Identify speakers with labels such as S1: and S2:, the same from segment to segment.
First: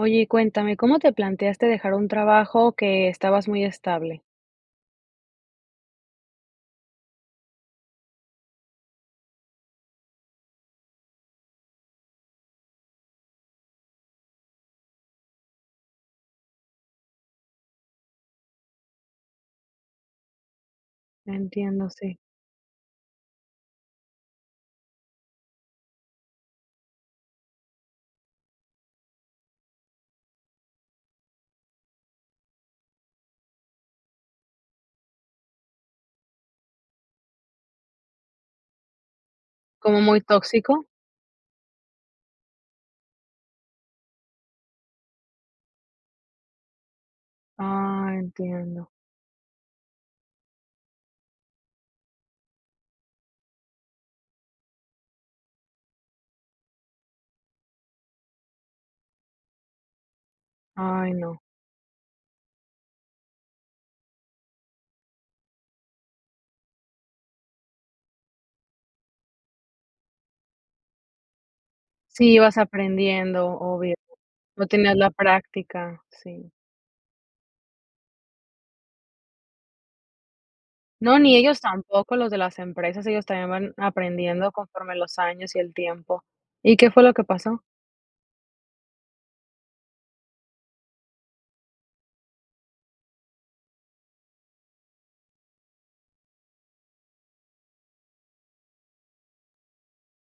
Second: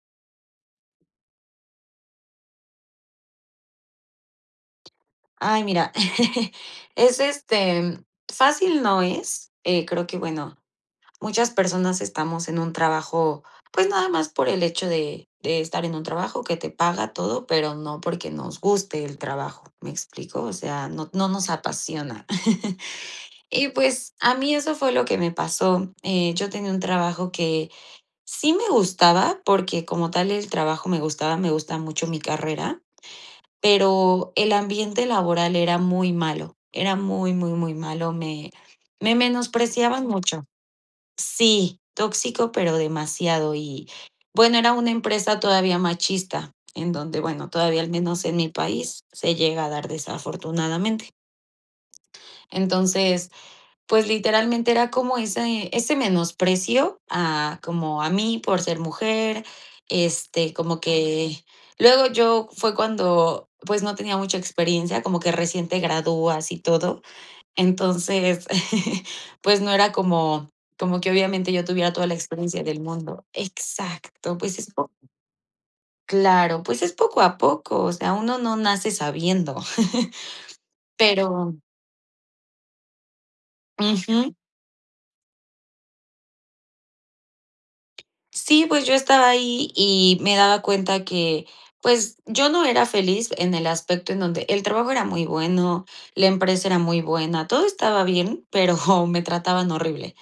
S1: Oye, y cuéntame, ¿cómo te planteaste dejar un trabajo que estabas muy estable?
S2: Ay, mira, es este fácil no es, eh, creo que, bueno, muchas personas estamos en un trabajo, pues, nada más por el hecho de de estar en un trabajo que te paga todo, pero no porque nos guste el trabajo, ¿me explico? O sea, no no nos
S1: Entiendo, sí.
S2: apasiona. Y, pues, a mí eso fue lo que me pasó. Eh, yo tenía un trabajo que sí me gustaba, porque como tal el trabajo me gustaba, me gusta mucho mi carrera, pero el ambiente laboral era muy malo, era muy, muy, muy malo, me me
S1: ¿Como
S2: menospreciaban
S1: muy
S2: mucho.
S1: tóxico?
S2: Sí, tóxico, pero demasiado y, bueno, era una empresa todavía machista, en donde, bueno, todavía al
S1: Ah,
S2: menos en mi
S1: entiendo.
S2: país se llega a dar, desafortunadamente. Entonces, pues, literalmente era como ese ese menosprecio a como a mí por ser mujer, este, como
S1: Ay, no.
S2: que luego yo fue cuando, pues, no tenía mucha experiencia, como que recién te gradúas y todo. Entonces, pues, no era como como que obviamente yo tuviera toda la
S1: Sí, vas
S2: experiencia del mundo.
S1: aprendiendo, obvio.
S2: Exacto, pues,
S1: No
S2: es po
S1: tienes la práctica, sí.
S2: Claro, pues es poco a poco, o sea, uno no nace sabiendo,
S1: No, ni
S2: pero
S1: ellos tampoco. Los de las empresas, ellos también van
S2: Ujú.
S1: aprendiendo conforme los años y el tiempo. ¿Y qué fue lo que pasó?
S2: Sí, pues, yo estaba ahí, y me daba cuenta que, pues, yo no era feliz, en el aspecto en donde el trabajo era muy bueno, la empresa era muy buena, todo estaba bien, pero hom me trataban horrible.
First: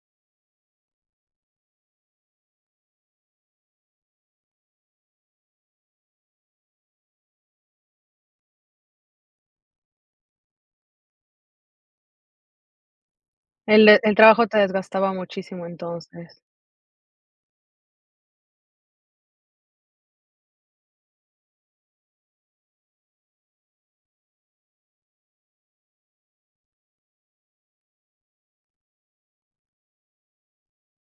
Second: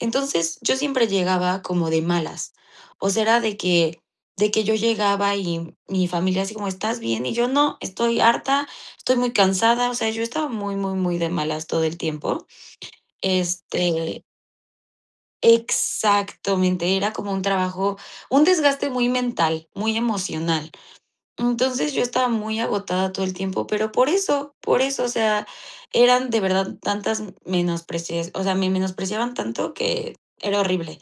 S2: Entonces, yo siempre llegaba como de malas, o sea, era de que de que yo llegaba, y mi familia así como: "¿Estás bien?". Y yo: "No, estoy harta, estoy muy cansada". O sea, yo estaba muy, muy, muy de malas todo el tiempo.
S1: El e el
S2: Este
S1: trabajo te desgastaba muchísimo entonces.
S2: Exactamente, era como un trabajo, un desgaste muy mental, muy emocional. Entonces, yo estaba muy agotada todo el tiempo, pero por eso, por eso, o sea, eran de verdad tantas m menosprecias o sea, me menospreciaban tanto que era horrible.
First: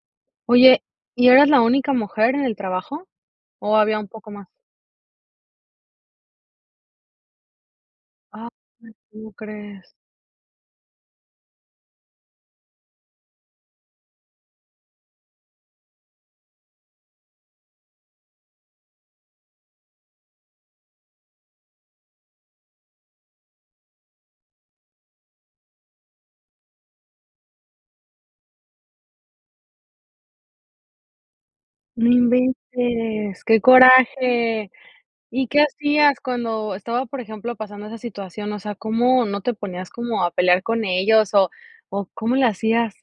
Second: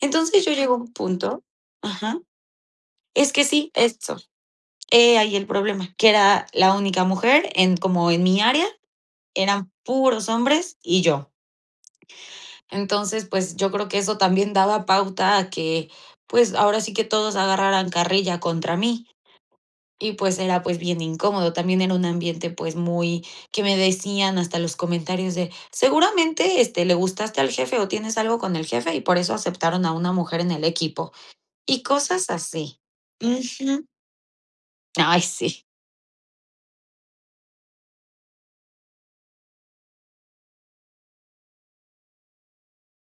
S2: Entonces, yo llego a
S1: Oye,
S2: un
S1: ¿y
S2: punto
S1: eras la única
S2: Ajá.
S1: mujer en el trabajo,
S2: Es que sí,
S1: o, había un
S2: eso.
S1: poco más?
S2: He ahí el problema, que era la única mujer en como en mi
S1: [unintelligible]
S2: área,
S1: ¿Cómo
S2: eran
S1: crees?
S2: puros hombres y yo. Entonces, pues, yo creo que eso también daba pauta a que, pues, ahora sí que todos agarraran carrilla contra mí. Y, pues, era, pues, bien incómodo. También era un ambiente, pues, muy que me decían hasta los comentarios de: "Seguramente, este, le gustaste al jefe, o, tienes algo con el jefe, y por eso aceptaron a una mujer en el equipo". Y
S1: No
S2: cosas así.
S1: inventes. Qué
S2: Ujú.
S1: coraje.
S2: Ay
S1: ¿Y
S2: sí.
S1: qué hacías cuando estaba, por ejemplo, pasando esa situación? O sea, ¿cómo no te ponías como a pelear con ellos, o cómo le hacías?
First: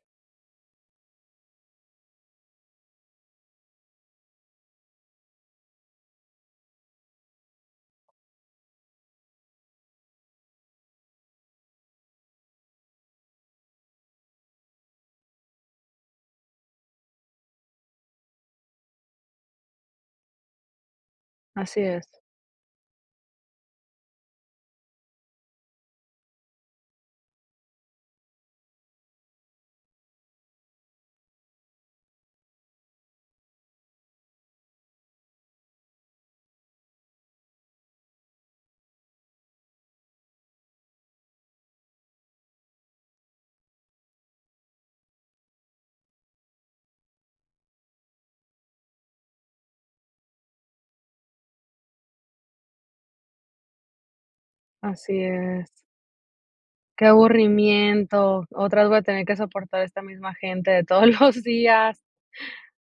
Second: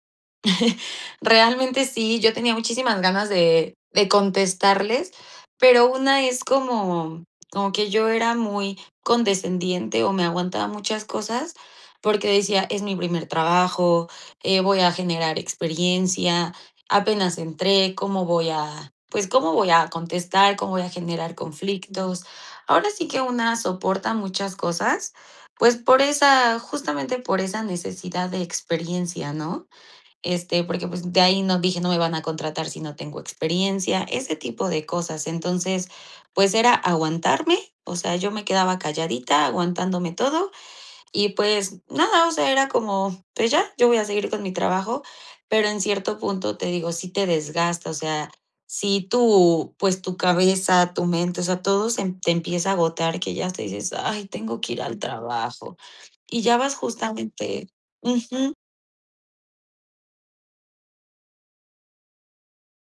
S2: Realmente, sí, yo tenía muchísimas ganas de de contestarles, pero una es como como que yo era muy condescendiente, o me aguantaba muchas cosas, porque decía: "Es mi primer trabajo, eh, voy a generar experiencia, apenas entré, ¿cómo voy a pues, cómo voy a contestar, cómo voy a generar
S1: Así es.
S2: conflictos?". Ahora sí que una soporta muchas cosas, pues, por esa justamente por esa necesidad de experiencia, ¿no? Este, porque, pues, de ahí no dije: "No me van a contratar si no tengo experiencia", ese tipo de cosas. Entonces, pues, era aguantarme, o sea, yo me quedaba calladita, aguantándome todo y, pues, nada, o sea, era como: "Pues ya, yo voy a seguir con mi trabajo", pero en cierto punto, te digo, sí te desgasta, o sea, si tú, pues tu cabeza, tu mente, o sea, todo se te empieza a agotar, que ya hasta dices: "Ay, tengo que ir al
S1: Así es.
S2: trabajo", y ya vas
S1: Qué
S2: justamente
S1: aburrimiento,
S2: Ujú.
S1: otra vez voy a tener que soportar esta misma gente de todos los días.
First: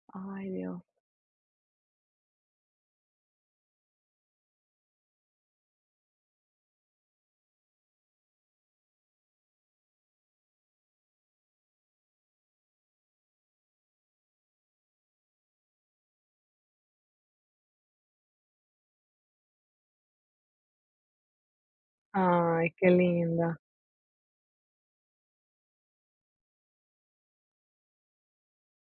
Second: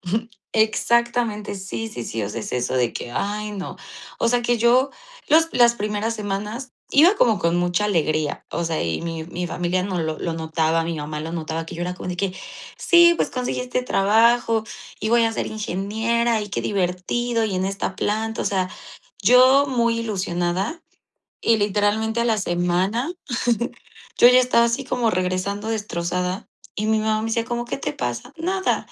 S1: Ay, Dios.
S2: Exactamente, sí, sí, sí, o sea, es eso de que: "Ay no". O sea, que yo los las primeras semanas iba como con mucha alegría, o sea, y mi mi familia no lo lo notaba, mi mamá lo notaba, que yo era como de que: "Sí, pues conseguí este trabajo, y voy a ser ingeniera, y qué divertido, y en esta planta". O sea, yo muy ilusionada, y literalmente a la
S1: Ay, qué
S2: semana,
S1: linda.
S2: yo ya estaba así como regresando destrozada, y mi mamá me decía: "¿Cómo qué te pasa?"." Nada",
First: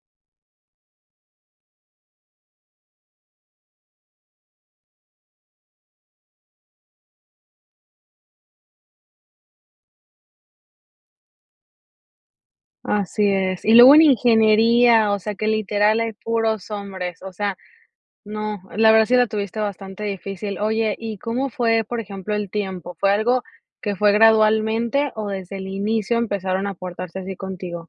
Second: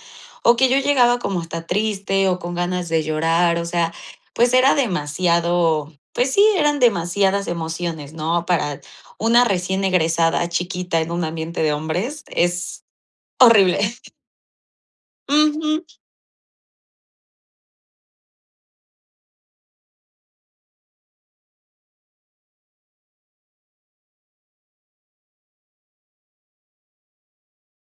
S2: o que yo llegaba como hasta triste, o con ganas de llorar, o sea, pues, era demasiado, pues sí, eran demasiadas emociones, ¿no? Para una recién egresada chiquita en un ambiente de hombres, es
S1: Así es, y
S2: horrible.
S1: luego en ingeniería, o sea, que
S2: Ujú.
S1: literal hay puros hombres, o sea, no, la verdad sí la tuviste bastante difícil. Oye y, ¿cómo fue por ejemplo el tiempo? ¿Fue algo que fue gradualmente, o, desde el inicio empezaron a portarse así contigo?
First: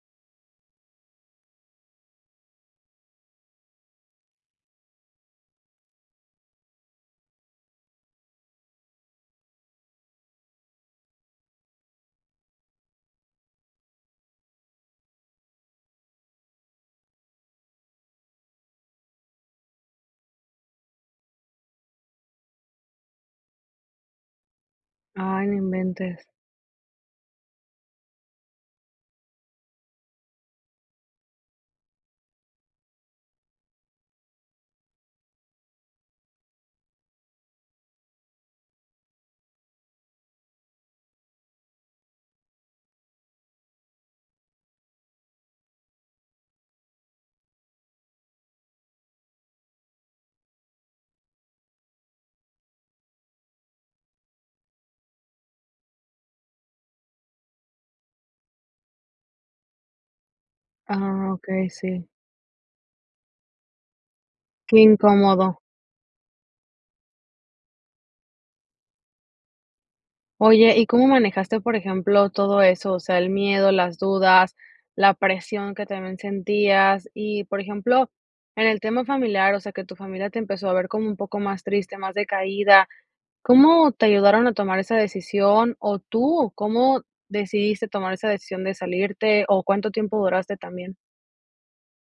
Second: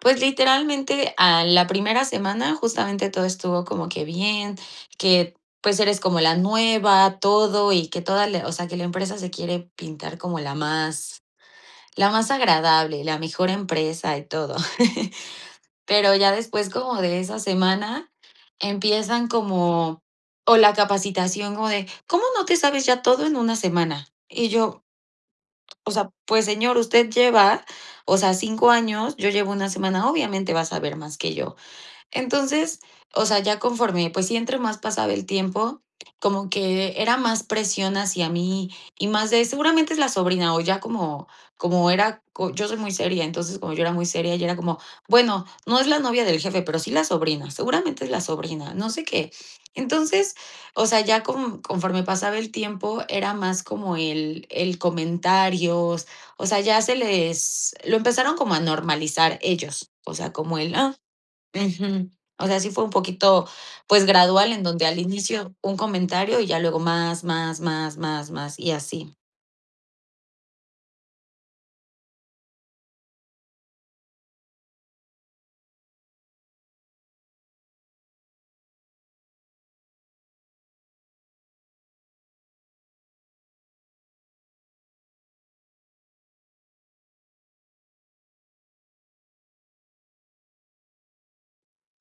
S2: Pues, literalmente, a la primera semana, justamente todo estuvo como que bien, que, pues, eres como la nueva, todo, y que toda la o sea, que la empresa se quiere pintar como la más, la más agradable, la mejor empresa y todo. Pero ya después, como de esa semana, empiezan como o la capacitación como de: "¿Cómo no te sabes ya todo en una semana?". Y yo
S1: Ay, no
S2: o sea,
S1: inventes.
S2: pues, señor, usted lleva, o sea, 5 años, yo llevo una semana; obviamente, va a saber más que yo. Entonces, o sea, ya conforme, pues, sí, entre más pasaba el tiempo, como que era más presión hacia mí, y más de: "Seguramente es la sobrina". O ya como como era yo soy muy seria, entonces, como yo era muy seria, ya era como: "Bueno, no es la novia del jefe, pero sí la sobrina, seguramente es la sobrina, no sé qué". Entonces, o sea, ya co conforme pasaba el tiempo, era más como el el comentario, o sea, ya se les lo empezaron como a normalizar ellos, o sea, como el: "Ah.
S1: Ah, okey, sí.
S2: Ujú". O sea, sí fue un poquito, pues, gradual, en
S1: Qué
S2: donde al inicio
S1: incómodo.
S2: un comentario. Y ya luego más, más, más, más, más, y así.
S1: Oye, ¿y cómo manejaste, por ejemplo, todo eso? O sea, el miedo, las dudas, la presión que también sentías y, por ejemplo, en el tema familiar, o sea, que tu familia te empezó a ver como un poco más triste, más decaída. ¿Cómo te ayudaron a tomar esa decisión? ¿O tú o cómo decidiste tomar esa decisión de salirte, o, cuánto tiempo duraste también?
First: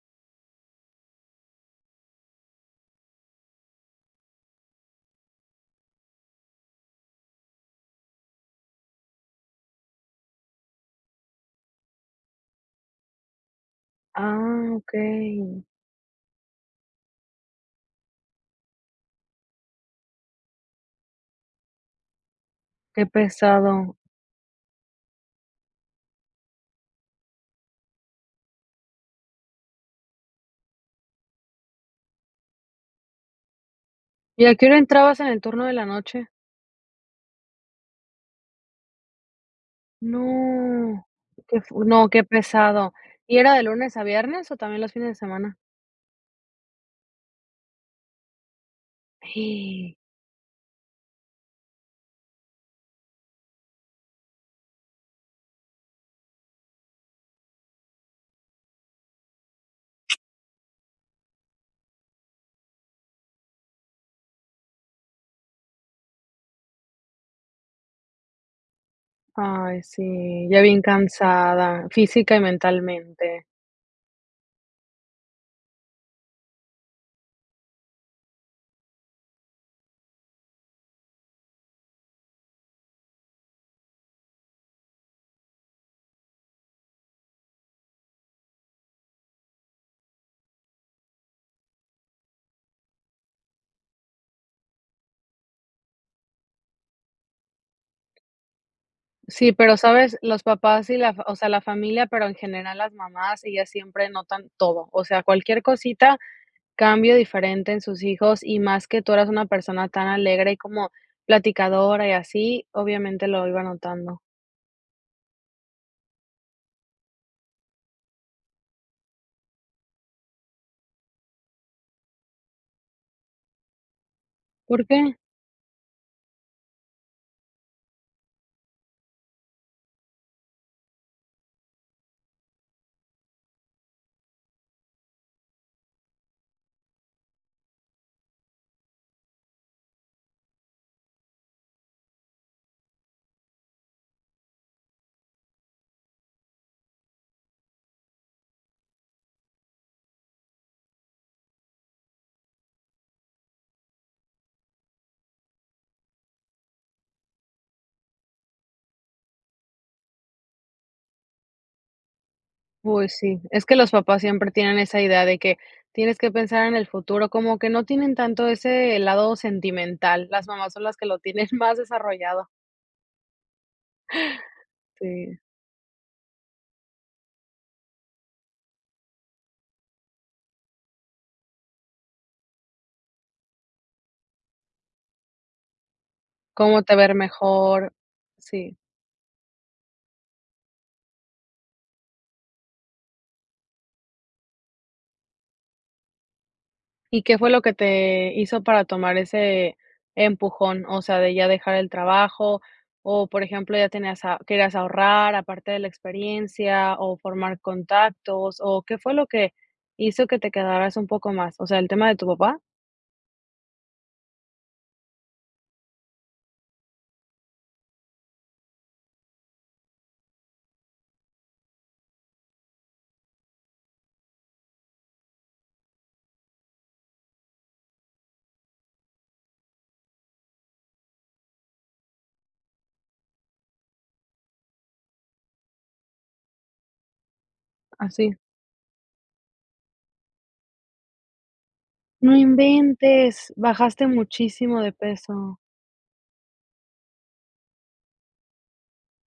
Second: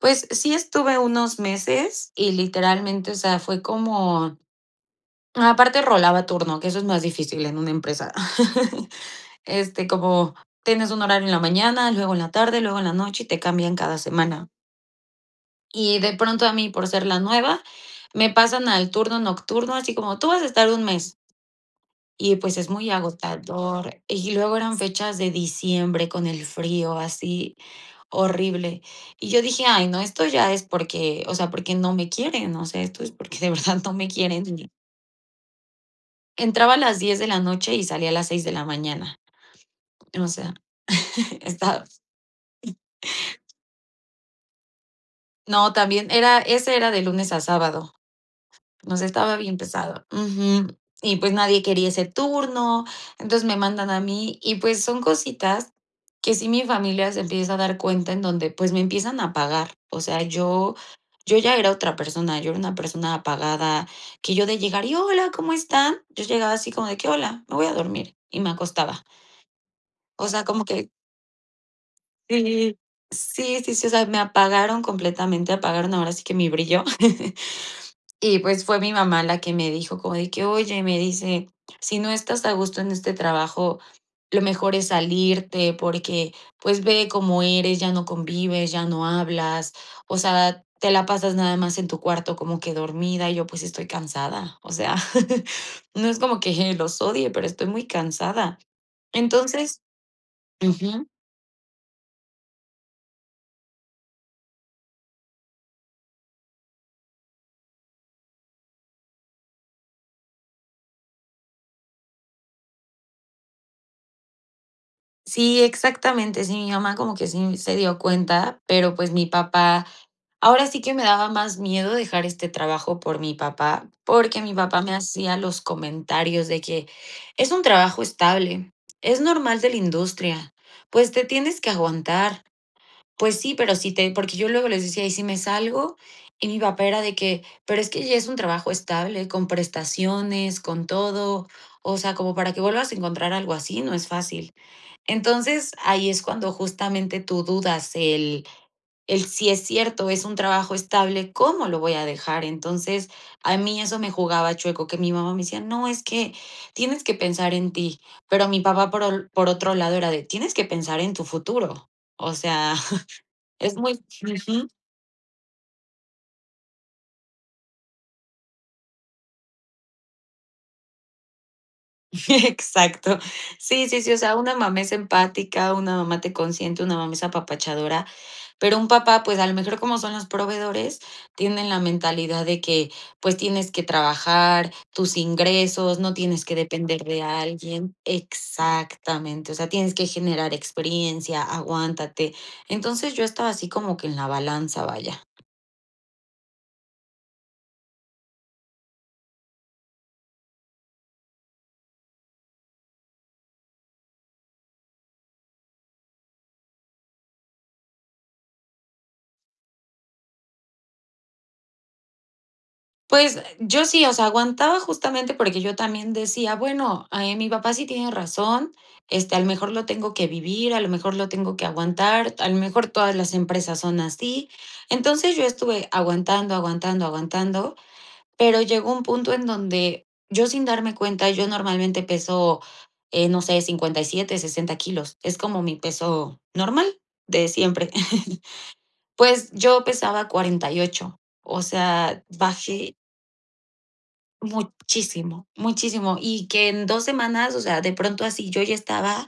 S2: Pues, sí estuve unos meses y literalmente, o sea, fue como aparte rolaba turno, que eso es más difícil en una empresa. Este, como tienes un horario en la mañana, luego en la tarde, luego en la noche, y te cambian cada semana.
S1: Ah, okey.
S2: Y de pronto a mí, por ser la nueva, me pasan al turno nocturno, así como: "Tú vas a estar un mes" y, pues, es muy
S1: Qué pesado.
S2: agotador. Y luego eran fechas de diciembre con el frío, así horrible. Y yo dije: "Ay, no, esto ya es porque, o sea, porque no me quieren, no sé, esto es porque de verdad no me quieren".
S1: ¿Y a qué hora entrabas en el turno de la noche?
S2: Entraba a las 10 de la noche y salía a las 6 de la mañana o sea.
S1: No, qué fu
S2: Estaba
S1: no, qué pesado. ¿Y era de lunes a viernes, o, también los fines de semana?
S2: No, también era ese era de lunes a sábado. Nos estaba bien pesado. Ujú. Y, pues, nadie quería ese turno. Entonces, me mandan a mí, y pues, son cositas que si mi familia se empieza a dar cuenta, en donde, pues, me empiezan a apagar. O sea, yo yo ya era otra persona, yo era una persona apagada que yo de llegar: "Y hola, ¿cómo están?" Yo llegaba así como de que: "Hola, me voy a dormir". Y me acostaba.
S1: Ay,
S2: O sea,
S1: sí, ya
S2: como
S1: bien
S2: que
S1: cansada física y
S2: Sí,
S1: mentalmente.
S2: sí, sí, sí, o sea, me apagaron completamente, apagaron ahora sí que mi brillo. Y, pues, fue mi mamá la que me dijo, como de que: "Oye", me dice: "Si no estás a gusto en este trabajo, lo mejor es salirte porque, pues, ve cómo eres, ya no convives, ya no hablas, o sea, te la pasas nada más en tu cuarto como que dormida". Y yo: "Pues estoy cansada." O sea, no es como que los odie, pero estoy muy cansada.
S1: Sí, ¿pero
S2: Entonces
S1: sabes? Los papás y
S2: Ujú.
S1: la f o sea, la familia, pero en general las mamás, ellas siempre notan todo, o sea, cualquier cosita cambio diferente en sus hijos, y más que tú eras una persona tan alegre, y como platicadora y así, obviamente lo iba notando.
S2: Sí, exactamente, sí, mi mamá como que sí se dio cuenta, pero, pues, mi papá ahora sí que me daba más miedo dejar este trabajo por mi papá, porque mi papá
S1: ¿Por
S2: me
S1: qué?
S2: hacía los comentarios de que: "Es un trabajo estable, es normal de la industria. Pues, te tienes que aguantar". Pues sí, pero si te porque yo luego les decía: "¿Y si me salgo?". Y mi papá era de que: "Pero es que ya es un trabajo estable, con prestaciones, con todo. O sea, como para que vuelvas a encontrar algo así, no es fácil". Entonces, ahí es cuando justamente tú dudas el el, sí es cierto, es un trabajo estable, ¿cómo lo voy a dejar? Entonces, a mí eso me jugaba chueco, que mi mamá me decía: "No, es que tienes que pensar en ti". Pero mi papá, por por otro lado, era de: "Tienes que pensar en tu futuro". O sea,
S1: Pues sí, es que
S2: es
S1: los
S2: muy
S1: papás siempre
S2: Ujú.
S1: tienen esa idea de que tienes que pensar en el futuro, como que no tienen tanto ese lado sentimental, las mamás son las que lo tienen más desarrollado.
S2: Exacto. Sí, sí, sí, o sea, una mamá es
S1: Sí.
S2: empática, una mamá te consiente, una mamá es apapachadora, pero un papá, pues, a lo mejor como son los proveedores, tienen la mentalidad de que: "Pues, tienes que trabajar, tus ingresos no tienes que
S1: Como te va
S2: depender
S1: a ir
S2: de
S1: mejor
S2: alguien".
S1: Sí.
S2: Exactamente, o sea: "Tienes que generar experiencia, aguántate." Entonces, yo estaba así como que en la balanza, vaya.
S1: ¿Y qué fue lo que te hizo para tomar ese empujón? O sea, de ya dejar el trabajo, o, por ejemplo: ¿Ya tenías a querías ahorrar aparte de la experiencia?, ¿o formar contactos? ¿O qué fue lo que hizo que te quedaras un poco más, o sea, el tema de tu papá?
S2: Pues, yo sí, o sea, aguantaba justamente porque yo también decía: "Bueno, ahí mi papá sí tiene razón, este, a lo mejor lo tengo que vivir, a lo mejor lo tengo que aguantar, a lo mejor todas las empresas son así". Entonces, yo estuve aguantando, aguantando, aguantando, pero llegó un punto en donde yo sin darme cuenta, yo normalmente peso, eh, no sé, 57, 60 kilos, es como mi peso normal de siempre.
S1: Así.
S2: Pues, yo pesaba 48, o sea,
S1: No
S2: bajé
S1: inventes, bajaste muchísimo de
S2: muchísimo,
S1: peso.
S2: muchísimo y que en 2 semanas, o sea, de pronto así yo ya estaba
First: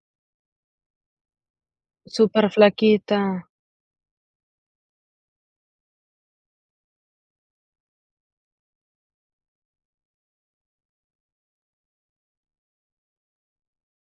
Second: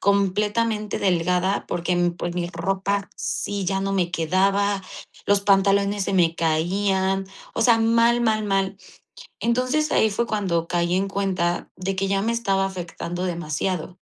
S2: completamente delgada porque, pues, mi
S1: Súper
S2: ropa
S1: flaquita.
S2: sí ya no me quedaba, los pantalones se me caían, o sea, mal, mal, mal. Entonces, ahí fue cuando caí en cuenta de que ya me estaba afectando demasiado.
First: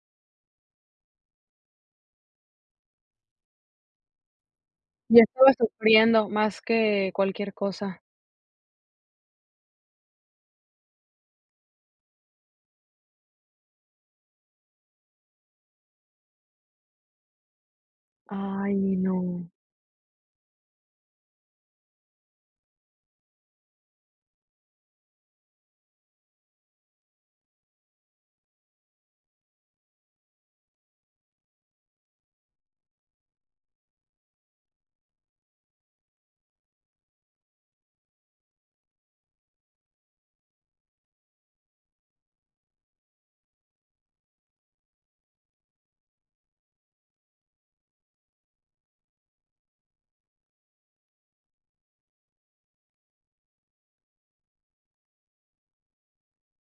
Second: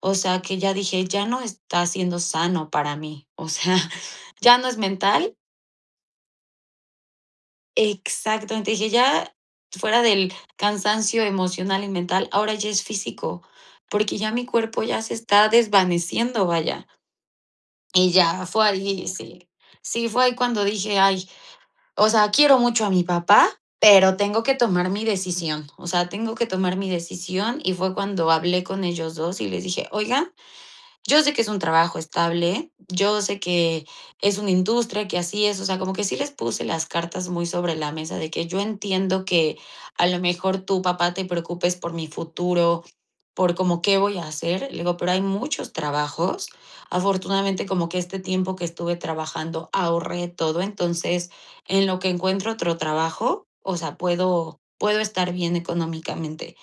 S2: O sea, que ya dije: "Ya no está siendo sano para mí, o sea, ya no es
S1: Ya
S2: mental".
S1: estabas sufriendo más que cualquier cosa.
S2: Exacto, entonces dije: "Ya fuera del cansancio emocional y mental, ahora ya es físico, porque ya mi cuerpo ya se está desvaneciendo", vaya. Y ya, fue
S1: Ay,
S2: ahí,
S1: no.
S2: sí, sí, fue ahí cuando dije: "Ay, o sea, quiero mucho a mi papá, pero tengo que tomar mi decisión, o sea, tengo que tomar mi decisión". Y fue cuando hablé con ellos 2, y les dije: "Oigan, yo sé que es un trabajo estable, yo sé que es una industria que así es", o sea, como que sí les puse las cartas muy sobre la mesa de que: "Yo entiendo que a lo mejor tú papá, te preocupes por mi futuro, por como qué voy a hacer". Le digo: "Pero hay muchos trabajos. Afortunadamente, como que este tiempo que estuve trabajando ahorré todo, entonces, en lo que encuentro otro trabajo, o sea, puedo puedo estar bien económicamente".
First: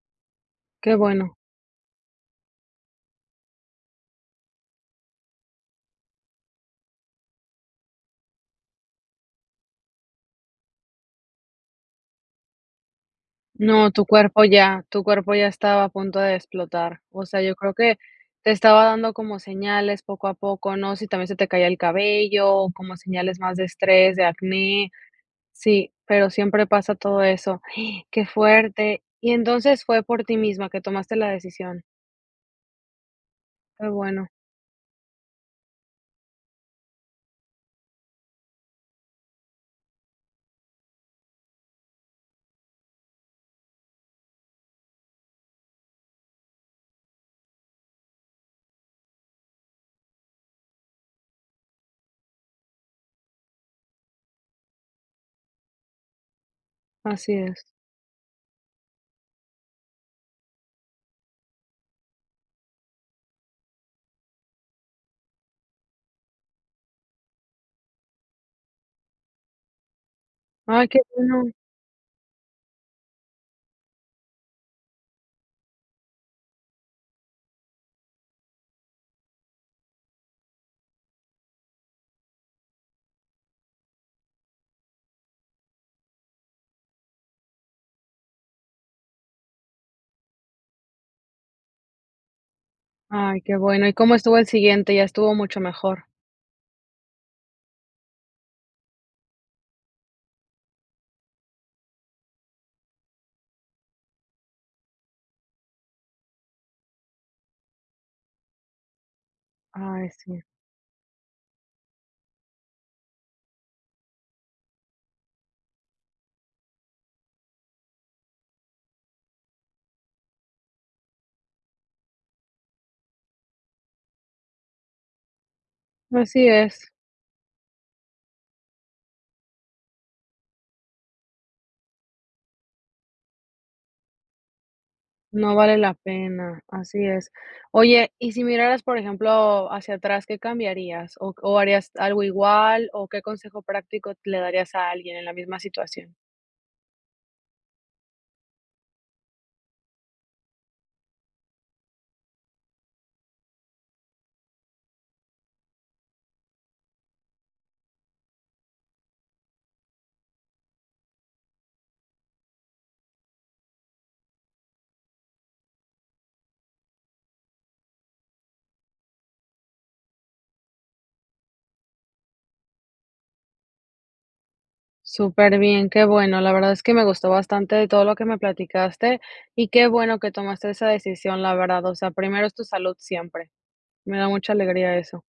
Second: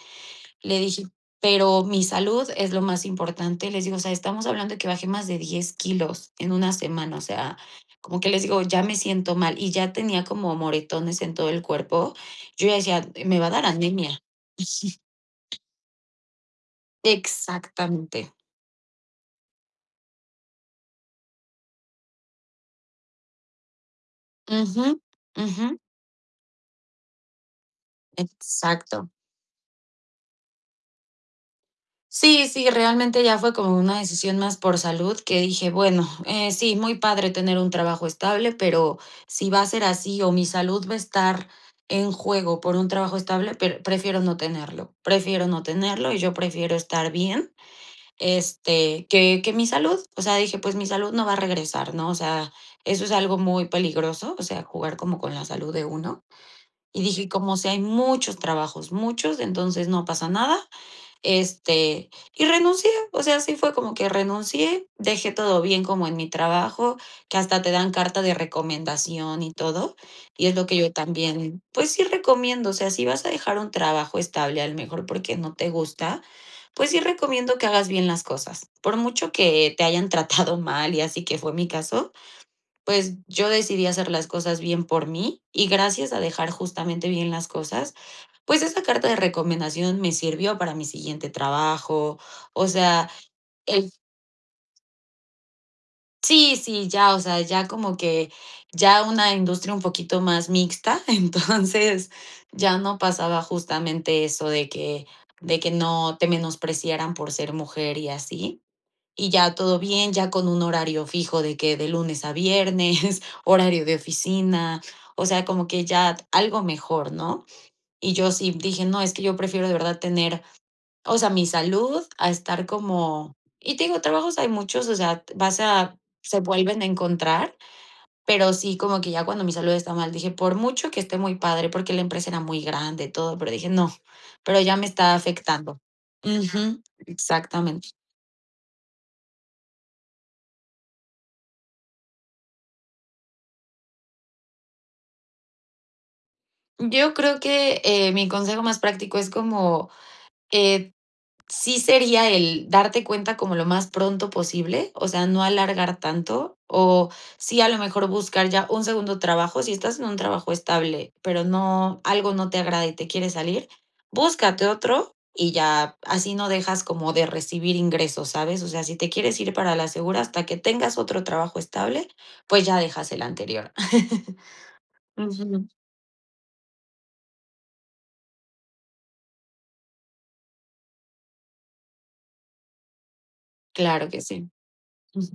S2: Le
S1: Qué
S2: dije:
S1: bueno.
S2: "Pero mi salud es lo más importante", les digo: "O sea, estamos hablando de que baje más de 10 kilos en una semana", o sea, como que les digo: "Ya me siento mal". Y ya tenía como moretones en todo el cuerpo. Yo decía: "Me va a dar
S1: No, tu
S2: anemia".
S1: cuerpo ya
S2: Ujú.
S1: tu cuerpo ya estaba a punto de explotar. O sea, yo creo que
S2: Exactamente.
S1: te estaba dando como señales poco a poco, ¿no? Si también se te caía el cabello, como señales más de estrés, de acné.
S2: Ujú, ujú.
S1: Sí, pero siempre pasa todo eso. Qué fuerte.
S2: Exacto.
S1: Y entonces fue por ti misma que tomaste la decisión.
S2: Sí, sí, realmente ya fue como
S1: Qué
S2: una
S1: bueno.
S2: decisión más por salud que dije: "Bueno, eh, sí, muy padre tener un trabajo estable, pero si va a ser así, o mi salud va a estar en juego por un trabajo estable, pr prefiero no tenerlo". Prefiero no tenerlo, y yo prefiero estar bien, este, que que mi salud, o sea, dije: "Pues, mi salud no va a regresar", ¿no? O sea, eso es algo muy peligroso, o sea, jugar como con la salud de uno. Y dije: "Y
S1: Así
S2: como
S1: es.
S2: sea, hay muchos trabajos, muchos, entonces no pasa nada". Este, y renuncié, o sea, así fue como que renuncié, dejé todo bien como en mi trabajo, que hasta te dan carta de recomendación y todo, y es lo que
S1: Ay
S2: yo
S1: qué bueno.
S2: también, pues sí recomiendo, o sea, si vas a dejar un trabajo estable, a lo mejor porque no te gusta, pues sí recomiendo que hagas bien las cosas. Por mucho que te hayan tratado mal, y así que fue mi caso, pues yo decidí hacer las cosas bien por mí, y gracias a dejar justamente bien las cosas, pues esa carta de recomendación me sirvió para mi siguiente trabajo, o sea,
S1: Ay, qué bueno.
S2: el
S1: ¿Y cómo estuvo el siguiente? Ya estuvo mucho mejor.
S2: Sí, sí, ya, o sea, ya como que ya una industria un poquito más mixta, entonces ya no pasaba justamente eso de que de que no te menospreciaran por ser mujer y así. Y ya todo
S1: Ay,
S2: bien, ya
S1: sí.
S2: con un horario fijo de que de lunes a viernes, horario de oficina, o sea, como que ya algo mejor, ¿no? Y yo sí dije: "No, es que yo prefiero de verdad tener, o sea, mi salud a estar como". Y te digo, trabajos hay muchos, o sea, vas a se
S1: Así
S2: vuelven a
S1: es.
S2: encontrar, pero sí como que ya cuando mi salud está mal, dije: "Por mucho que esté muy padre". Porque la empresa era muy grande y todo, pero dije: "No". Pero ya me estaba
S1: No vale
S2: afectando.
S1: la pena,
S2: Ujú.
S1: así es.
S2: Exactamente.
S1: Oye y si miraras, por ejemplo, hacia atrás. ¿Qué cambiarías, o o, harías algo igual? ¿O qué consejo práctico le darías a alguien en la misma situación?
S2: Yo creo que, eh, mi consejo más práctico es como, eh, sí sería el darte cuenta como lo más pronto posible, o sea, no alargar tanto, o sí, a lo mejor, buscar ya un segundo trabajo, si estás en un trabajo estable, pero no, algo no te agrada y te quiere salir, búscate otro y ya, así no dejas como de recibir ingresos, ¿sabes? O sea, si te quieres ir para la segura hasta que tengas otro trabajo estable, pues, ya dejas el anterior.
S1: Súper
S2: Ujú.
S1: bien, qué bueno. La verdad es que me gustó bastante todo lo que me platicaste, y qué bueno que tomaste esa decisión, la verdad. O sea, primero es tu salud siempre.
S2: Claro
S1: Me
S2: que
S1: da
S2: sí.
S1: mucha alegría eso.
S2: Ujú.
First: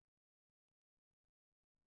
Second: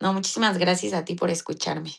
S2: No, muchísimas gracias a ti por escucharme.